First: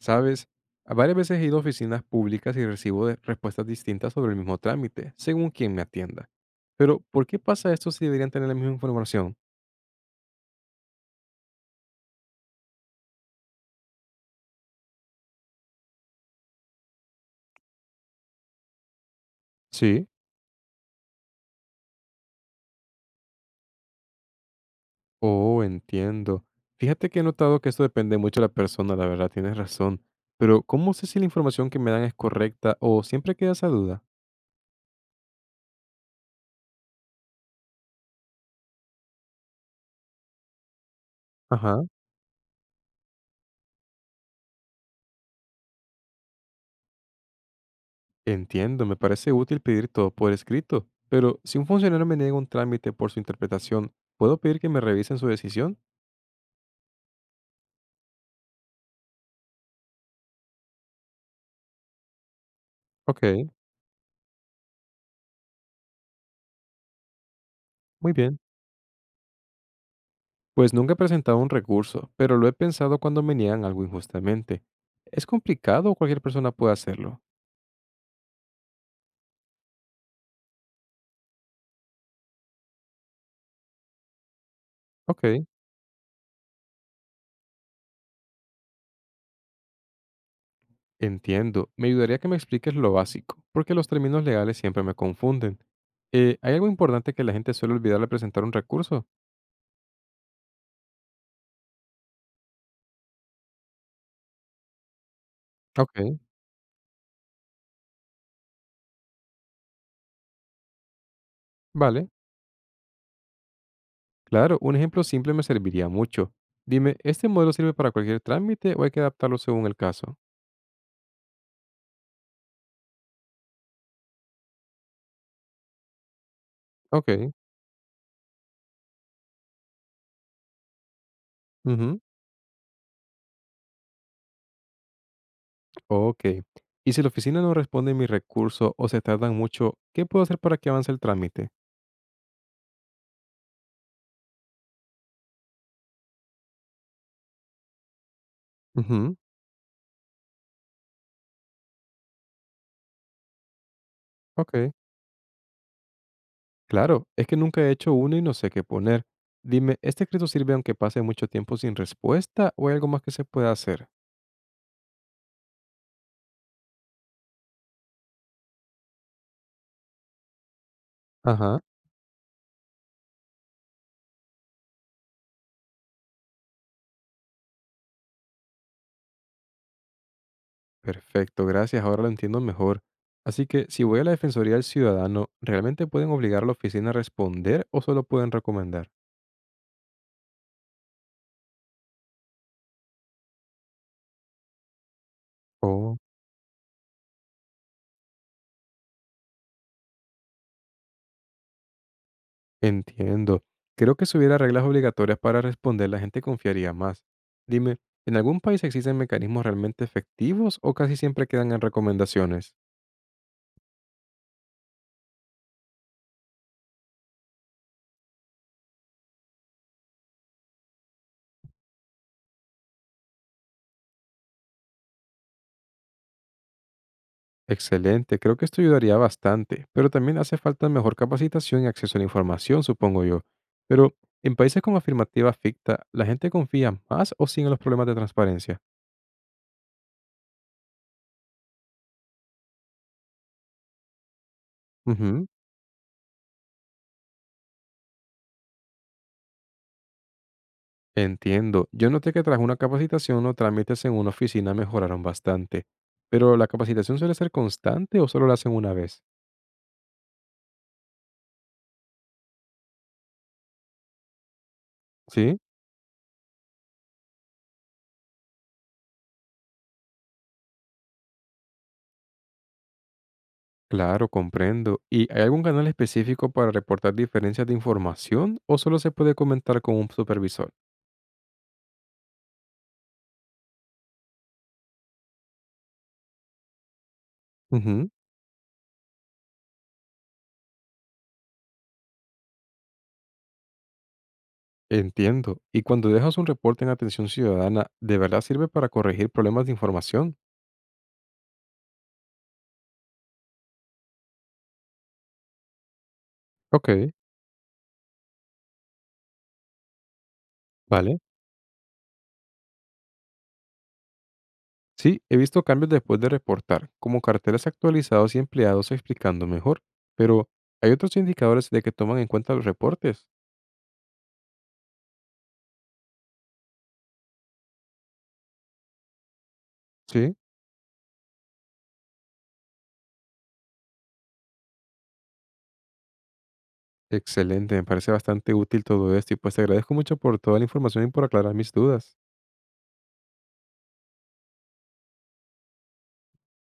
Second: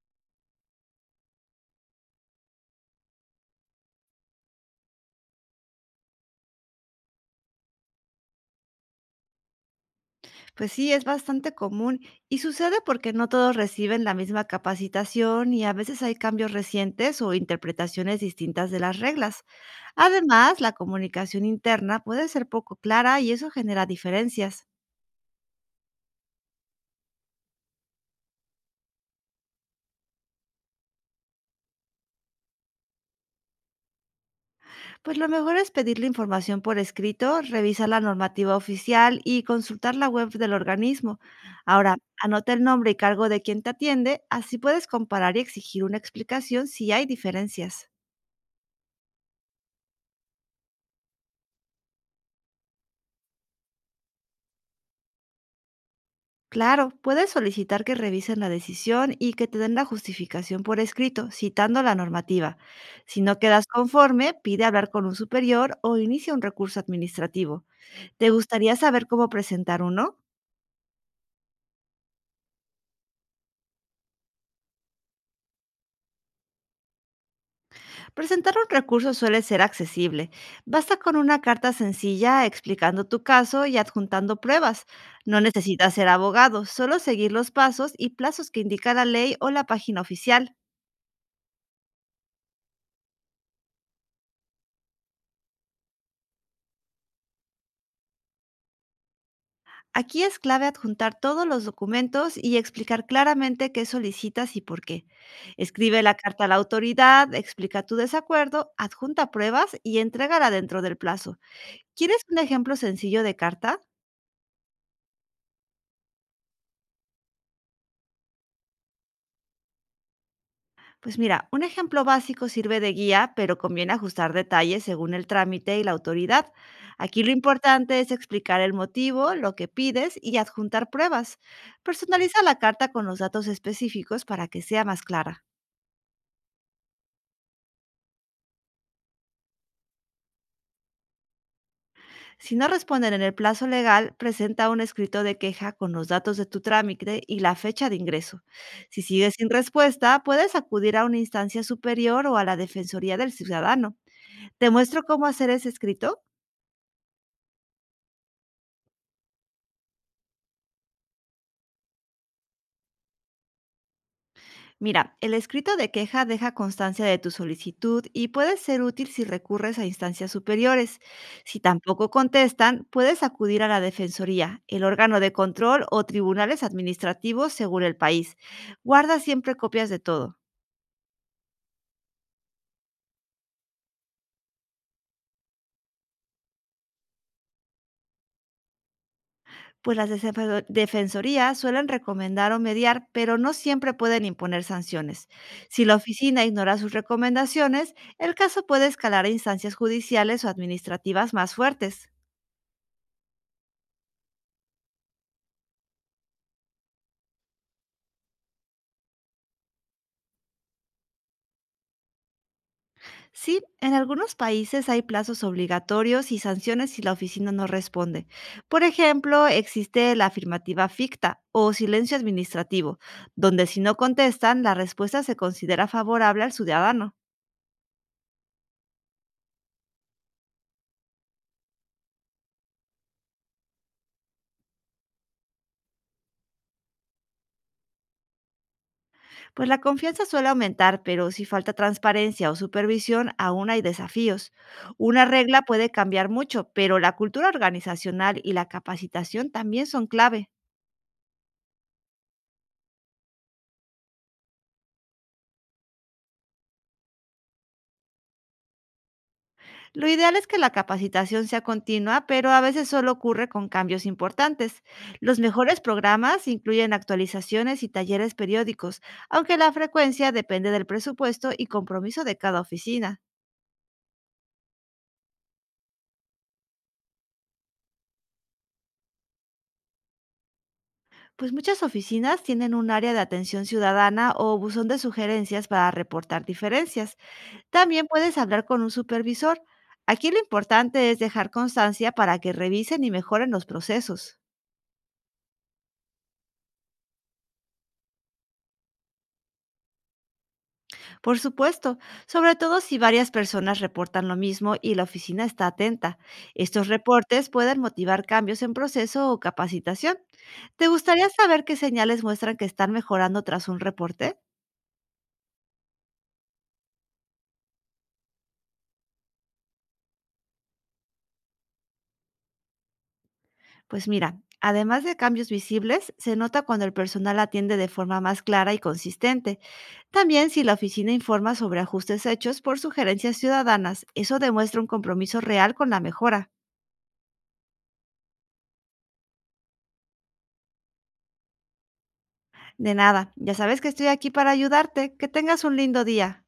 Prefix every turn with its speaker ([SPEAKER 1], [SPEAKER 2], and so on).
[SPEAKER 1] ¿Sabes? A Varias veces he ido a oficinas públicas y recibo respuestas distintas sobre el mismo trámite, según quien me atienda. Pero, ¿por qué pasa esto si deberían tener la misma información?
[SPEAKER 2] Pues sí, es bastante común y sucede porque no todos reciben la misma capacitación y a veces hay cambios recientes o interpretaciones distintas de las reglas.
[SPEAKER 1] Sí.
[SPEAKER 2] Además, la comunicación interna puede ser poco clara y eso genera diferencias.
[SPEAKER 1] Oh, entiendo. Fíjate que he notado que esto depende mucho de la persona, la verdad, tienes razón. Pero, ¿cómo sé si la información que me dan es correcta o siempre queda esa duda?
[SPEAKER 2] Pues lo mejor es pedir la información por escrito, revisar la normativa oficial y consultar la web del organismo.
[SPEAKER 1] Ajá.
[SPEAKER 2] Ahora, anota el nombre y cargo de quien te atiende, así puedes comparar y exigir una explicación si hay diferencias.
[SPEAKER 1] Entiendo, me parece útil pedir todo por escrito. Pero, si un funcionario me niega un trámite por su interpretación, ¿puedo pedir que me revisen su decisión?
[SPEAKER 2] Claro, puedes solicitar que revisen la decisión y que te den la justificación por escrito, citando la normativa. Si no
[SPEAKER 1] Ok,
[SPEAKER 2] quedas conforme, pide hablar con un superior o inicia un recurso administrativo.
[SPEAKER 1] muy
[SPEAKER 2] ¿Te
[SPEAKER 1] bien.
[SPEAKER 2] gustaría saber cómo presentar uno?
[SPEAKER 1] Pues nunca he presentado un recurso, pero lo he pensado cuando me niegan algo injustamente. ¿Es complicado o cualquier persona puede hacerlo?
[SPEAKER 2] Presentar un recurso suele ser accesible. Basta con una carta sencilla explicando tu caso y adjuntando pruebas. No
[SPEAKER 1] Ok,
[SPEAKER 2] necesitas ser abogado, solo seguir los pasos y plazos que indica la ley o la página oficial.
[SPEAKER 1] entiendo. Me ayudaría que me expliques lo básico, porque los términos legales siempre me confunden. ¿Hay algo importante que la gente suele olvidar al presentar un recurso?
[SPEAKER 2] Aquí es clave adjuntar todos los documentos y explicar claramente qué solicitas y por qué. Escribe la
[SPEAKER 1] Ok,
[SPEAKER 2] carta a la autoridad, explica tu desacuerdo, adjunta pruebas y entrégala dentro del plazo.
[SPEAKER 1] vale.
[SPEAKER 2] ¿Quieres un ejemplo sencillo de carta?
[SPEAKER 1] Claro, un ejemplo simple me serviría mucho. Dime, ¿este modelo sirve para cualquier trámite o hay que adaptarlo según el caso?
[SPEAKER 2] Pues mira, un ejemplo básico sirve de guía, pero conviene ajustar detalles según el trámite y la autoridad. Aquí
[SPEAKER 1] Ok.
[SPEAKER 2] lo importante es explicar el motivo, lo que pides y adjuntar pruebas.
[SPEAKER 1] Ujú.
[SPEAKER 2] Personaliza la carta con los datos específicos para que sea más clara.
[SPEAKER 1] Ok. Y si la oficina no responde mi recurso o se tardan mucho, ¿qué puedo hacer para que avance el trámite?
[SPEAKER 2] Si no responden en el plazo legal, presenta un escrito de queja con los datos de tu trámite y la fecha de ingreso. Si
[SPEAKER 1] Ujú.
[SPEAKER 2] sigues sin respuesta, puedes acudir a una instancia superior o a la Defensoría del Ciudadano. Te
[SPEAKER 1] Ok,
[SPEAKER 2] muestro cómo hacer ese escrito.
[SPEAKER 1] claro, es que nunca he hecho uno y no sé qué poner. Dime, ¿este escrito sirve aunque pase mucho tiempo sin respuesta o hay algo más que se pueda hacer?
[SPEAKER 2] Mira, el escrito de queja deja constancia de tu solicitud y puede ser útil si recurres a instancias superiores. Si
[SPEAKER 1] Ajá.
[SPEAKER 2] tampoco contestan, puedes acudir a la Defensoría, el órgano de control o tribunales administrativos según el país. Guarda siempre copias de todo.
[SPEAKER 1] Perfecto, gracias, ahora lo entiendo mejor. Así que si voy a la Defensoría del Ciudadano, ¿realmente pueden obligar a la oficina a responder o solo pueden recomendar?
[SPEAKER 2] Pues las defensorías suelen recomendar o mediar, pero no siempre pueden imponer sanciones. Si la
[SPEAKER 1] Oh.
[SPEAKER 2] oficina ignora sus recomendaciones, el caso puede escalar a instancias judiciales o administrativas más fuertes.
[SPEAKER 1] Entiendo. Creo que si hubiera reglas obligatorias para responder, la gente confiaría más. Dime, ¿en algún país existen mecanismos realmente efectivos o casi siempre quedan en recomendaciones?
[SPEAKER 2] Sí, en algunos países hay plazos obligatorios y sanciones si la oficina no responde. Por ejemplo, existe la afirmativa ficta o silencio administrativo, donde si no contestan, la respuesta se considera favorable al ciudadano.
[SPEAKER 1] Excelente, creo que esto ayudaría bastante, pero también hace falta mejor capacitación y acceso a la información, supongo yo. Pero, ¿en países con afirmativa ficta, la gente confía más o sin en los problemas de transparencia?
[SPEAKER 2] Pues la confianza suele aumentar, pero si falta transparencia o supervisión, aún hay desafíos. Una
[SPEAKER 1] Ujú.
[SPEAKER 2] regla puede cambiar mucho, pero la cultura organizacional y la capacitación también son clave.
[SPEAKER 1] Entiendo, yo noté que tras una capacitación o trámites en una oficina mejoraron bastante, pero ¿la capacitación suele ser constante o solo la hacen una vez?
[SPEAKER 2] Lo ideal es que la capacitación sea continua, pero a veces solo ocurre con cambios importantes.
[SPEAKER 1] Sí,
[SPEAKER 2] Los mejores programas incluyen actualizaciones y talleres periódicos, aunque la frecuencia depende del presupuesto y compromiso de cada oficina.
[SPEAKER 1] claro, comprendo. ¿Y hay algún canal específico para reportar diferencias de información o solo se puede comentar con un supervisor?
[SPEAKER 2] Pues muchas oficinas tienen un área de atención ciudadana o buzón de sugerencias para reportar diferencias.
[SPEAKER 1] Ujú.
[SPEAKER 2] También puedes hablar con un supervisor. Aquí lo importante es dejar constancia para que revisen y mejoren los procesos.
[SPEAKER 1] Entiendo. ¿Y cuando dejas un reporte en Atención Ciudadana, de verdad sirve para corregir problemas de información?
[SPEAKER 2] Por supuesto, sobre todo si varias personas reportan lo mismo y la oficina está atenta.
[SPEAKER 1] Ok,
[SPEAKER 2] Estos reportes pueden motivar cambios en proceso o capacitación. ¿Te
[SPEAKER 1] vale.
[SPEAKER 2] gustaría saber qué señales muestran que están mejorando tras un reporte?
[SPEAKER 1] Sí, he visto cambios después de reportar, como carteles actualizados y empleados explicando mejor. Pero, ¿hay otros indicadores de que toman en cuenta los reportes?
[SPEAKER 2] Pues mira, además de cambios visibles, se nota cuando el personal atiende de forma más clara y consistente.
[SPEAKER 1] Sí,
[SPEAKER 2] También si la oficina informa sobre ajustes hechos por sugerencias ciudadanas, eso demuestra un compromiso real con la mejora.
[SPEAKER 1] excelente, me parece bastante útil todo esto y pues te agradezco mucho por toda la información y por aclarar mis dudas.
[SPEAKER 2] De nada, ya sabes que estoy aquí para ayudarte. Que tengas un lindo día.